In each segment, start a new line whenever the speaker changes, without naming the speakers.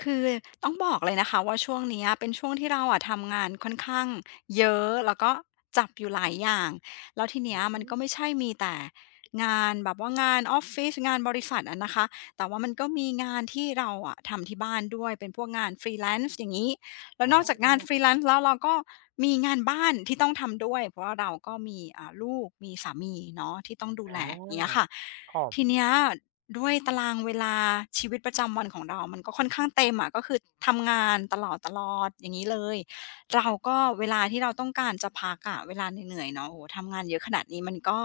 คือต้องบอกเลยนะคะว่าช่วงเนี้ยเป็นช่วงที่เราอะทำงานค่อนข้างเยอะแล้วก็จับอยู่หลายอย่างแล้วทีเนี้ยมัน
อื
ก็ไม่
ม
ใช่มีแต่งานแบบว่างานออฟฟิศงานบริษัทอะนะคะแต่ว่ามันก็มีงานที่เราอะทำที่บ้านด้วยเป็นพวกงาน Freelance อย่างงี้แล้วนอกจาก
อา
งาน Freelance แลนซ์แล้วเราก็มีงานบ้านที่ต้องทำด้วยเพราะว่าเราก็มีลูกมีสามีเนาะที่ต้องดู
อ
แลอย่างเงี้ยค่ะ
าหอ
ที
ม
เนี้ยด้วยตารางเวลาชีวิตประจำวันของเรามันก็ค่อนข้างเต็มอะก็คือทำงานตลอดๆอย่างงี้เลยเราก็เวลาที่เราต้องการจะพักอะเวลาเหนื่อยๆเนาะโอ้โฮทำงานเยอะขนาดนี้มันก็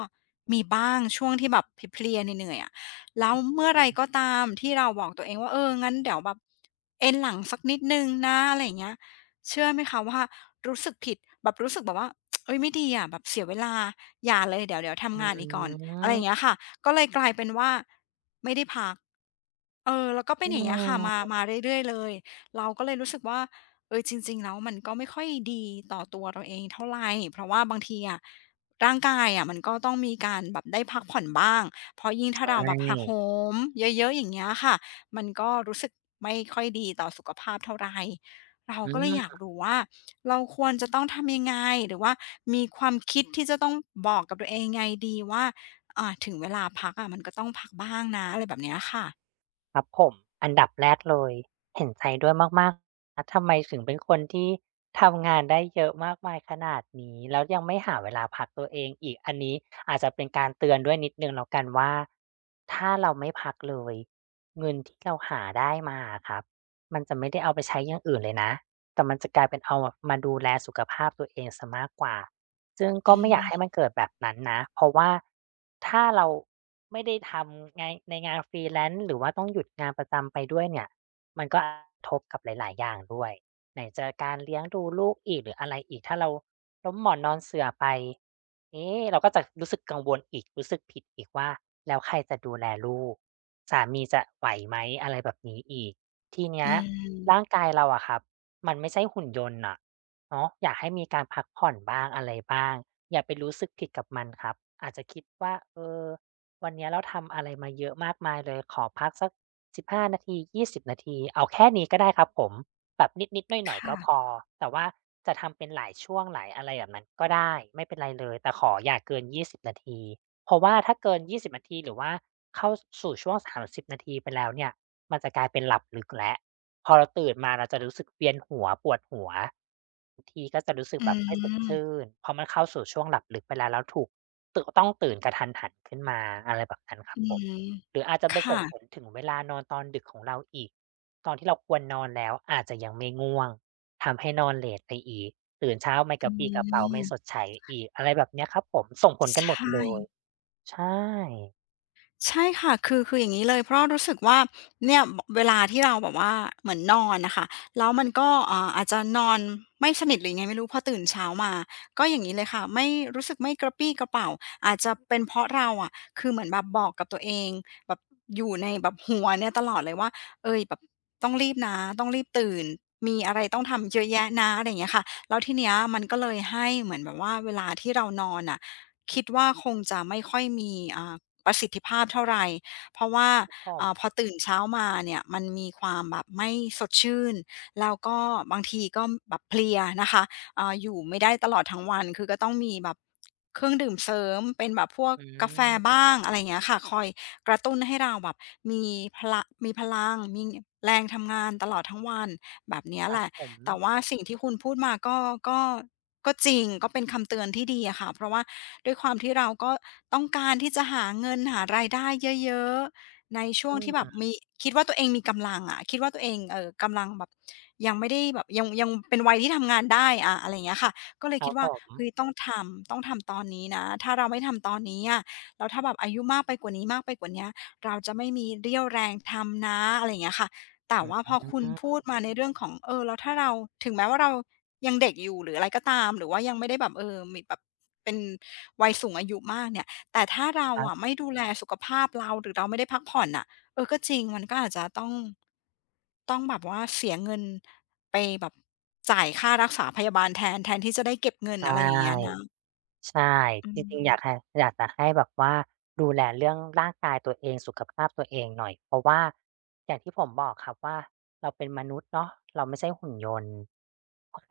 มีบ้างช่วงที่แบบเพลียๆเหนื่อยๆอะแล้ว
อ
เมื่อไร
ื
ก็
ม
ตามที่เราบอกตัวเองว่าเอองั้นเดี๋ยวแบบเอนหลังสักนิดหนึ่งนะอะไรอย่างเงี้ยเชื่อไหมคะว่ารู้สึกผิดแบบรู้สึกแบบว่า เอ้ยไม่ดีอะแบบเสียเวลาอย่าเลยเดี๋ยวทำงานอีกก่อน
อื
อะไรอย่างเงี้ยค่ะก็เลยกลายเป็นว่าไม่ได้พักเออแล้วก็เป็นอย่างเงี้ยค่ะ
ม
มาเรื่อยๆเลยเราก็เลยรู้สึกว่าเออจริงๆแล้วมันก็ไม่ค่อยดีต่อตัวเราเองเท่าไรเพราะว่าบางทีอะร่างกายอะมันก็ต้องมีการแบบได้พักผ่อนบ้างเพราะยิ่งถ้าเรา
ใช่
แบบหักโหมเยอะๆอย่างเงี้ยค่ะมันก็รู้สึกไม่ค่อยดีต่อสุขภาพเท่าไร เรา
อื
ก็เลย
ม
อยากรู้ว่าเราควรจะต้องทำยังไงหรือว่ามีความคิดที่จะต้องบอกกับตัวเองยังไงดีว่าถึงเวลาพักอะมันก็ต้องพักบ้างนะอะไรแบบเนี้ยค่ะ
ครับผม อันดับแรกเลย เห็นใจด้วยมากๆนะทำไมถึงเป็นคนที่ทำงานได้เยอะมากมายขนาดนี้ แล้วยังไม่หาเวลาพักตัวเองอีก อันนี้อาจจะเป็นการเตือนด้วยนิดหนึ่งแล้วกันว่า ถ้าเราไม่พักเลยเงินที่เราหาได้มาอะครับมันจะไม่ได้เอาไปใช้อย่างอื่นเลยนะ แต่มันจะกลายเป็นเอามาดูแลสุขภาพตัวเองเสียมากกว่าซึ่ง
อื
ก็ไม่อยากให้
ม
มันเกิดแบบนั้นนะ เพราะว่าถ้าเราไม่ได้ทำงานในงาน freelance หรือว่าต้องหยุดงานประจำไปด้วยเนี่ยมันก็กระทบกับหลายๆอย่างด้วยไหนจะการเลี้ยงดูลูกอีกหรืออะไรอีกถ้าเราล้มหมอนนอนเสื่อไป เอ๊ะเราก็จะรู้สึกกังวลอีกรู้สึกผิดอีกว่าแล้วใครจะดูแลลูกสามีจะไหวไหมอะไรแบบนี้อีกทีเนี้
อื
ยร่าง
ม
กายเราอะครับ มันไม่ใช่หุ่นยนต์น่ะเนาะอยากให้มีการพักผ่อนบ้างอะไรบ้างอย่าไปรู้สึกผิดกับมันครับอาจจะคิดว่าเออวันเนี้ยเราทำอะไรมาเยอะมากมายเลยขอพักสัก15 นาทียี่สิบนาทีเอาแค่นี้ก็ได้ครับผมแบบนิดๆหน่อยๆก็พอ
ค่ะ
แต่ว่าจะทำเป็นหลายช่วงหลายอะไรแบบนั้นก็ได้ไม่เป็นไรเลยแต่ขออย่าเกินยี่สิบนาทีเพราะว่าถ้าเกินยี่สิบนาทีหรือว่าเข้าสู่ช่วง30นาทีไปแล้วเนี่ยมันจะกลายเป็นหลับลึกแล้ว พอเราตื่นมาเราจะรู้สึกเวียนหัวปวดหัวบางทีก็จะรู้สึก
อื
แบบไม่สด
ม
ชื่นเพราะมันเข้าสู่ช่วงหลับลึกไปแล้วแล้วถูกต้องตื่นกะทันหันขึ้นมาอะไรแบบนั้นครั
อื
บผม
ม
หรืออาจจะไปส่
ค่ะ
งผลถึงเวลานอนตอนดึกของเราอีกตอนที่เราควรนอนแล้วอาจจะยังไม่ง่วงทำให้นอนเลตไปอีกตื่นเช้าไม่ก
อื
ระปรี้กระเป๋าไม่
ม
สดใสอีกอะไรแบบเนี้ยครับผมส่งผลกั
ใช
นหมดเลย
่
ใช่
ใช่ค่ะคืออย่างงี้เลยเพราะรู้สึกว่าเนี่ยบเวลาที่เราแบบว่าเหมือนนอนน่ะค่ะแล้วมันก็อาจจะนอนไม่สนิทหรือยังไงไม่รู้พอตื่นเช้ามาก็อย่างงี้เลยค่ะไม่รู้สึกไม่กระปรี้กระเปร่าอาจจะเป็นเพราะเราอะคือเหมือนแบบบอกกับตัวเองแบบอยู่ในแบบหัวเนี่ยตลอดเลยว่าเฮ้ยแบบต้องรีบนะต้องรีบตื่นมีอะไรต้อ
อื
งทำเย
ม
อะแยะนะอะไรอย่างเงี้ยค่ะแล้วทีเนี้ยมันก็เลยให้เหมือนแบบว่าเวลาที่เรานอนน่ะคิดว่าคงจะไม่ค่อยมีประสิทธิภาพเท่าไร เพราะว่า
ครับผม
พอตื่นเช้ามาเนี่ยมันมีความแบบไม่สดชื่นแล้วก็บางทีก็แบบเพลียนะคะอยู่ไม่ได้ตลอดทั้งวันคือก็ต้องมีแบบเครื่องดื่มเสริมเป็นแบบพวก
อื
กาแฟ
ม
บ้างอะไรอย่างเงี้ยค่ะคอยกระตุ้นให้เราแบบมีพละมีพลังมีแรงทำงานตลอดทั้งวันแบบเนี้ย
ค
แห
รับ
ละ
ผม
แต่ว่าสิ่งที่คุณพูดมาก็ ก็จริงก็เป็นคำเตือนที่ดีอะค่ะเพราะว่าด้วยความที่เราก็ต้องการที่จะหาเงินหารายได้เยอะๆในช่วง
อื
ที่แบบมี
ม
คิดว่าตัวเองมีกำลังอะคิดว่าตัวเองกำลังแบบยังไม่ได้แบบยังเป็นวัยที่ทำงานได้อะไรอย่างเงี้ยค่ะก็เลย
ครั
คิด
บผ
ว่าเฮ้ย
ม
ต้องทำตอนนี้นะถ้าเราไม่ทำตอนนี้อะแล้วถ้าแบบอายุมากไปกว่านี้มากไปกว่าเนี้ยเราจะไม่มีเรี่ยวแรงทำนะอะไรอย่างเงี้ยค่ะ แต่
อื
ว่าพอคุณพู
ม
ดมาในเรื่องของเออแล้วถ้าเราถึงแม้ว่าเรายังเด็กอยู่หรืออะไรก็ตามหรือว่ายังไม่ได้แบบเออมีแบบเป็นวัยสูงอายุมากเนี่ยแต่ถ้าเรา
ครั
อะไม่
บ
ดูแลสุขภาพเราหรือเราไม่ได้พักผ่อนน่ะเออก็จริงมันก็อาจจะต้องแบบว่าเสียเงินไปแบบจ่ายค่ารักษาพยาบาลแทนที่จะได้เก็บเงิน
ใช่
อะไรอย่างเงี้ยนะ
ใช่
อื
จริงๆอยากให้
ม
อยากจะให้แบบว่าดูแลเรื่องร่างกายตัวเองสุขภาพตัวเองหน่อยเพราะว่าอย่างที่ผมบอกครับว่าเราเป็นมนุษย์เนาะเราไม่ใช่หุ่นยนต์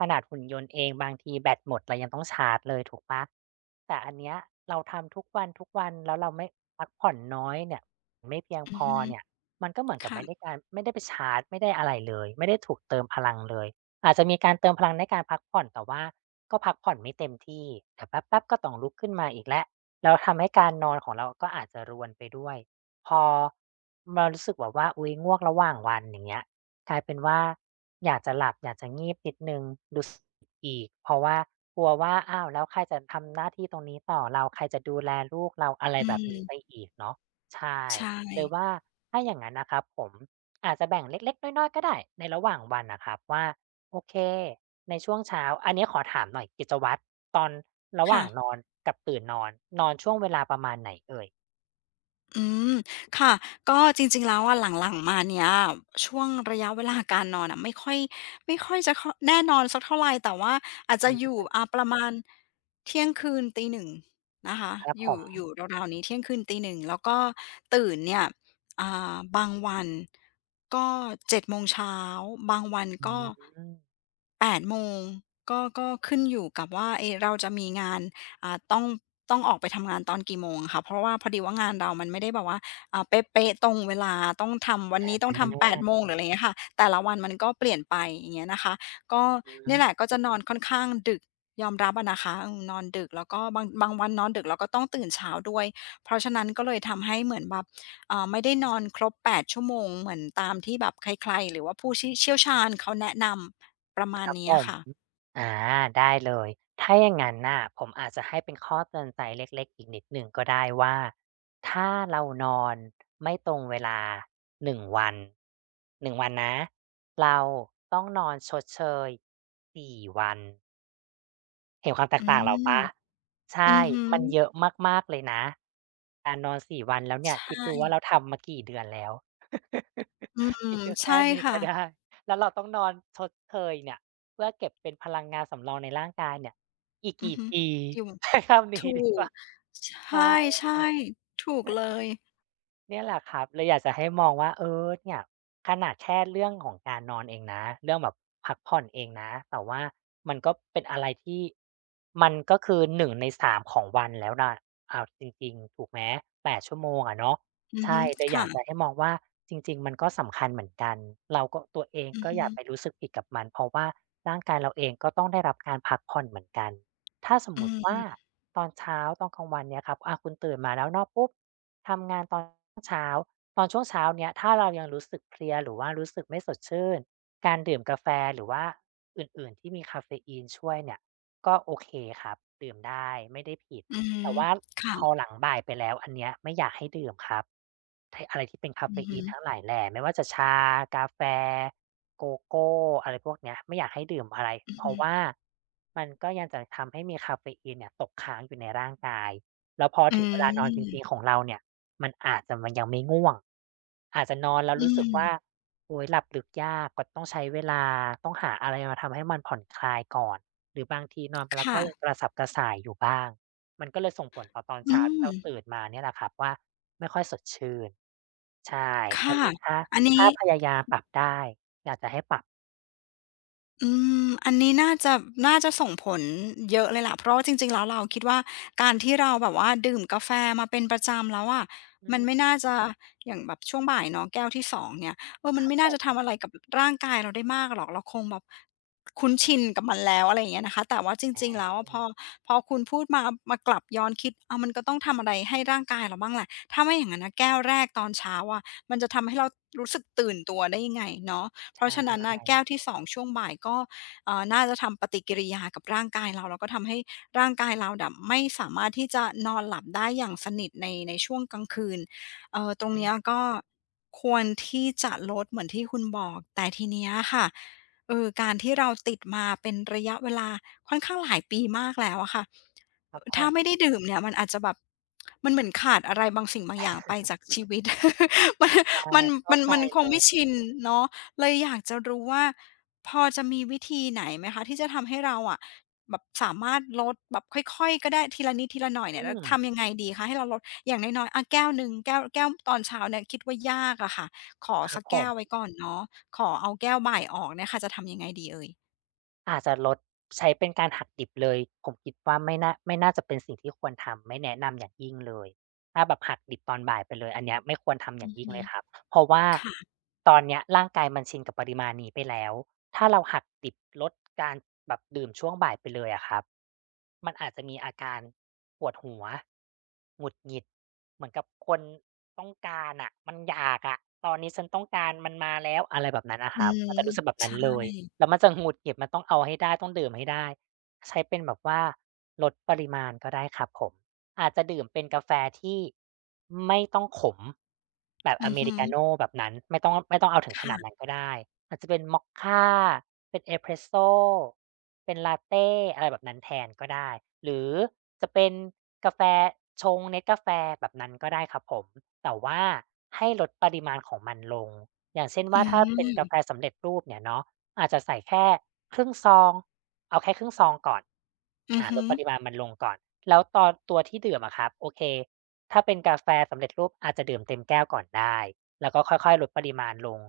ขนาดหุ่นยนต์เองบางทีแบตหมดเรายังต้องชาร์จเลยถูกเปล่า แต่อันเนี้ยเราทำทุกวันทุกวันแล้วเราไม่พักผ่อนน้อยเนี่ยไม่เพียง
อื
พ
อ
อ
ฮึ
เนี่ยมันก็เหมือนกับไม่ได้
ค่ะ
การไม่ได้ไปชาร์จไม่ได้อะไรเลยไม่ได้ถูกเติมพลังเลยอาจจะมีการเติมพลังในการพักผ่อนแต่ว่าก็พักผ่อนไม่เต็มที่เดี๋ยวแป๊บๆก็ต้องลุกขึ้นมาอีกแล้วแล้วทำให้การนอนของเราก็อาจจะรวนไปด้วยพอมารู้สึกแบบว่าอุ้ยง่วงระหว่างวันอย่างเงี้ยกลายเป็นว่าอยากจะหลับอยากจะงีบนิดนึงดู อีกเพราะว่ากลัวว่าอ้าวแล้วใครจะทำหน้าที่ตรงนี้ต่อเราใครจะดูแลลูกเราอะไร
อื
แบบนี้ไป
ม
อีกเนาะใช่
ใช่
เลยว่าถ้าอย่างงั้นนะครับผมอาจจะแบ่งเล็กๆน้อยๆก็ได้ในระหว่างวันน่ะครับว่าโอเคในช่วงเช้าอันนี้ขอถามหน่อยกิจวัตรตอนระห
ค่ะ
ว่างนอนกับตื่นนอนนอนช่วงเวลาประมาณไหนเอ่ย
อืมค่ะก็จริงๆแล้วอะหลังๆมาเนี้ยช่วงระยะเวลาการนอนอะไม่ค่อยจะแน่นอนสักเท่าไรแต่ว่าอาจจะ
อื
อยู่
ม
ประมาณเที่ยงคืนตีหนึ่งนะคะ
ครับ
อ
ผ
ยู่อ
ม
ยู่ราวๆนี้เที่ยงคืนตีหนึ่งแล้วก็ตื่นเนี่ยอ่บางวันก็7โมงเช้าบางวัน
อื
ก็
ม
8โมงก็ขึ้นอยู่กับว่าเอ๊ะเราจะมีงาน อ่าต้องต้องออกไปทำงานตอนกี่โมงค่ะเพราะว่าพอดีว่างานเรามันไม่ได้แบบว่าเป๊ะๆตรงเวลาต้องทำวันนี้ต้อง
อา
ทำแปดโมงหรืออะไรอย่างเงี้ยค่ะแต่ละวันมันก็เปลี่ยนไปอย่างเงี้ยนะคะก็
อื
เนี่ย
ม
แหละก็จะนอนค่อนข้างดึกยอมรับอะนะคะอืมนอนดึกแล้วก็บางวันนอนดึกแล้วก็ต้องตื่นเช้าด้วยเพราะฉะนั้นก็เลยทำให้เหมือนแบบเอ่าไม่ได้นอนครบแปดชั่วโมงเหมือนตามที่แบบใครๆหรือว่าผู้เชี่ยวชาญเขาแนะนำประมา
ค
ณ
รับ
เนี้
ผ
ย
ม
ค่ะ
อ่าได้เลยถ้าอย่างนั้นน่ะผมอาจจะให้เป็นข้อเตือนใจเล็กๆอีกนิดหนึ่งก็ได้ว่าถ้าเรานอนไม่ตรงเวลา1วัน1วันนะเราต้องนอนชดเชย4วัน เห็นความแต
อื
กต่างเหรอเป
ม
ล่าใช่
อือหือ
มันเยอะมากๆเลยนะการนอน4วันแล้วเนี่
ใช
ยคิดดูว่าเรา
่
ทำมากี่เดือนแล้ว
อื
คิ
ม
ดดู
ใช่
แค่นี้
ค่ะ
ก็ได้แล้วเราต้องนอนชดเชยเนี่ยเพื่อเก็บเป็นพลังงานสำรองในร่างกายเนี่ยอีก
อือ
กี่
ฮึ
ปี
อยู่
ใช้คำนี้
ถู
ดีก
ก
ว่า
ใ
ใช่
ช่ๆถูกเลย
เนี่ยแหละครับเลยอยากจะให้มองว่าเนี่ยขนาดแค่เรื่องของการนอนเองนะเรื่องแบบพักผ่อนเองนะแต่ว่ามันก็เป็นอะไรที่มันก็คือหนึ่งในสามของวันแล้วนะเอาจริงๆถูกไหม8ชั่วโมงอะเนาะ
อือฮึ
ใช่เลยอยา
ค่ะ
กจะให้มองว่าจริงๆมันก็สำคัญเหมือนกันเราก็ตัวเอง
อือ
ก็
ฮึ
อย่าไปรู้สึกผิดกับมันเพราะว่าร่างกายเราเองก็ต้องได้รับการพักผ่อนเหมือนกันถ้าสม
อื
มุติว่า
ม
ตอนเช้าตอนกลางวันเนี่ยครับคุณตื่นมาแล้วเนาะปุ๊บ ทำงานตอนเช้าตอนช่วงเช้าเนี้ยถ้าเรายังรู้สึกเพลียหรือว่ารู้สึกไม่สดชื่นการดื่มกาแฟหรือว่าอื่นๆที่มีกาเฟอีนช่วยเนี่ยก็โอเคครับดื่มได้ไม่ได้ผิด
อือฮึ
แต่ว่า
ค่ะ
พอหลังบ่ายไปแล้วอันเนี้ยไม่อยากให้ดื่มครับทอะไรที่เป็นกาเฟ
อือฮึ
อีนทั้งหลายแหล่ไม่ว่าจะชากาแฟโกโก้อะไรพวกเนี้ยไม่อยากให้ดื่มอะไร
อือ
เพ
ฮึ
ราะว่ามันก็ยังจะทำให้มีกาเฟอีนเนี่ยตกค้างอยู่ในร่างกาย แล้วพอ
อื
ถึงเวลานอนจริง
ม
ๆของเราเนี่ยมันอาจจะมันยังไม่ง่วงอาจจะนอนแล้ว
อื
รู้สึกว่า
ม
โอ๊ยหลับลึกยากก็ต้องใช้เวลาต้องหาอะไรมาทำให้มันผ่อนคลายก่อนหรือบางทีนอนไปแล้ว
ค่ะ
ก็ยังกระสับกระส่ายอยู่บ้างมันก็เลยส่งผลต่อตอน
อื
เช้าที่
ม
เราตื่นมาเนี่ยแหละครับว่าไม่ค่อยสดชื่นใช่อัน
ค่ะ
นี้ถ้า
อันนี้
ถ้าพยายามปรับได้อยากจะให้ปรับ
อืมอันนี้น่าจะส่งผลเยอะเลยล่ะเพราะว่าจริงๆแล้วเราคิดว่าการที่เราแบบว่าดื่มกาแฟมาเป็นประจำแล้วอะ
อื
มันไม่
ม
น่าจะอย่างแบบช่วงบ่ายเนาะแก้วที่สองเนี่ยเออมั
ค
น
รับ
ไม่
ผ
น่าจะ
ม
ทำอะไรกับร่างกายเราได้มากหรอกเราคงแบบคุ้นชินกับมันแล้วอะไรอย่างเงี้ยนะคะแต่ว่าจริงๆ
อา
แล้วอะพอคุณพูดมามากลับย้อนคิดอ้าวมันก็ต้องทำอะไรให้ร่างกายเราบ้างแหละถ้าไม่อย่างงั้นนะแก้วแรกตอนเช้าอะมันจะทำให้เรารู้สึกตื่นตัวได้ยังไงเนาะ เพราะ
ใช่
ฉะนั้นน่ะแก้วที่2ช่วงบ่ายก็น่าจะทำปฏิกิริยากับร่างกายเราแล้วก็ทำให้ร่างกายเราน่ะไม่สามารถที่จะนอนหลับได้อย่างสนิทในช่วงกลางคืนตรง
อืม
เนี้ยก็ควรที่จะลดเหมือนที่คุณบอกแต่ทีเนี้ยค่ะการที่เราติดมาเป็นระยะเวลาค่อนข้างหลายปีมากแล้วอะค่ะ
ครับผ
ถ้า
ม
ไม่ได้ดื่มเนี่ยมันอาจจะแบบมันเหมือนขาดอะไรบางสิ่งบางอย่างไปจากชีวิต มัน
ใช่
มัน
เข้า
มัน
ใจ
มันค
เล
งไม่
ย
ชินเนาะ เลยอยากจะรู้ว่าพอจะมีวิธีไหนไหมคะที่จะทำให้เราอะแบบสามารถลดแบบค่อยๆก็ได้ทีละนิดทีละหน่อย
อื
เนี่ยแล้ว
ม
ทำยังไงดีคะให้เราลดอย่างน้อยๆอะแก้วหนึ่งแก้วตอนเช้าเนี่ยคิดว่ายากอะค่ะขอ
ครั
สั
บ
ก
ผ
แก้วไว้
ม
ก่อนเนาะขอเอาแก้วบ่ายออกเนี่ยค่ะจะทำยังไงดีเอ่ย
อาจจะลดใช้เป็นการหักดิบเลยผมคิดว่าไม่น่าจะเป็นสิ่งที่ควรทำไม่แนะนำอย่างยิ่งเลยถ้าแบบหักดิบตอนบ่ายไปเลยอันเนี้ยไม่ควรทำอ
อื
ย่าง
อ
ยิ่ง
ฮึ
เลยครับเพราะว่า
ค่ะ
ตอนเนี้ยร่างกายมันชินกับปริมาณนี้ไปแล้วถ้าเราหักดิบลดการแบบดื่มช่วงบ่ายไปเลยอะครับมันอาจจะมีอาการปวดหัวหงุดหงิดเหมือนกับคนต้องการอะมันอยากอะตอนนี้ฉันต้องการมันมาแล้วอะไรแบบนั้นอะค
อื
รับมั
ม
นจะรู้สึกแบบนั้น
ใช่
เลย แล้วมันจะหงุดหงิดมันต้องเอาให้ได้ต้องดื่มให้ได้ใช้เป็นแบบว่าลดปริมาณก็ได้ครับผมอาจจะดื่มเป็นกาแฟที่ไม่ต้องขมแบบ
อื
อ
อ
เม
ฮึ
ริกาโน่แบบนั้นไม่ต้องเอาถึงขนาด
ค่ะ
นั้นก็ได้อาจจะเป็นมอคค่าเป็นเอสเพรสโซเป็นลาเตอะไรแบบนั้นแทนก็ได้หรือจะเป็นกาแฟชงเนสกาแฟแบบนั้นก็ได้ครับผมแต่ว่าให้ลดปริมาณของมันลงอย่างเช่น
อื
ว่าถ้าเป็นกา
ม
แฟสำเร็จรูปเนี่ยเนาะ อาจจะใส่แค่ครึ่งซองเอาแค่ครึ่งซองก่อน
อือ
ล
ฮึ
ดปริมาณมันลงก่อน แล้วตอนตัวที่ดื่มอะครับ โอเค ถ้าเป็นกาแฟสำเร็จรูปอาจจะดื่มเต็มแก้วก่อนได้ แล้วก็ค่อยๆลดปริมาณลง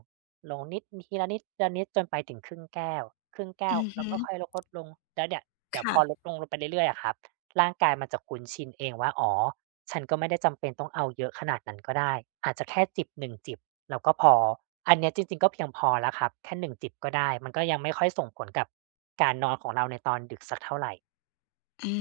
ลงนิดทีละนิดทีละนิดจนไปถึงครึ่งแก้วครึ่งแก้
อื
ว
อ
แล้
ฮึ
วก็ค่อยลดลงแล้วเนี่ยเดี๋ยวพ
ค่ะ
อลดลงลงไปเรื่อยๆอะครับร่างกายมันจะคุ้นชินเองว่าอ๋อฉันก็ไม่ได้จำเป็นต้องเอาเยอะขนาดนั้นก็ได้อาจจะแค่จิบหนึ่งจิบ เราก็พอ อันเนี้ยจริงๆ ก็เพียงพอแล้วครับ แค่หนึ่งจิบก็ได้ มันก็ยังไม่ค่อยส่งผลกับการนอนของเราในตอนดึกสักเท่าไร
อื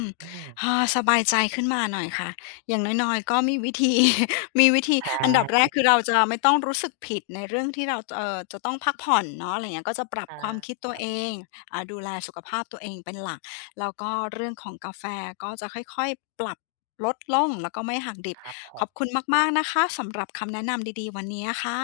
ม
อืม
อาสบายใจขึ้นมาหน่อยค่ะอย่างน้อยๆ ก็มีวิธี มีวิธี
อา
อันดับแรกคือเราจะไม่ต้องรู้สึกผิดในเรื่องที่เราจะต้องพักผ่อนเนาะอะไรเงี้ยก็จะปรับ
ใช่
ความคิด
ค
ตัว
รั
เอ
บ
งดูแลสุขภาพตัวเองเป็นหลักแล้วก็เรื่องของกาแฟก็จะค่อยๆ ปรับลดลงแล้วก็ไม่หักดิบ
ครับผ
ขอบคุณ
ม
มากๆ นะคะสำหรับคำแนะนำดีๆ วันนี้ค่ะ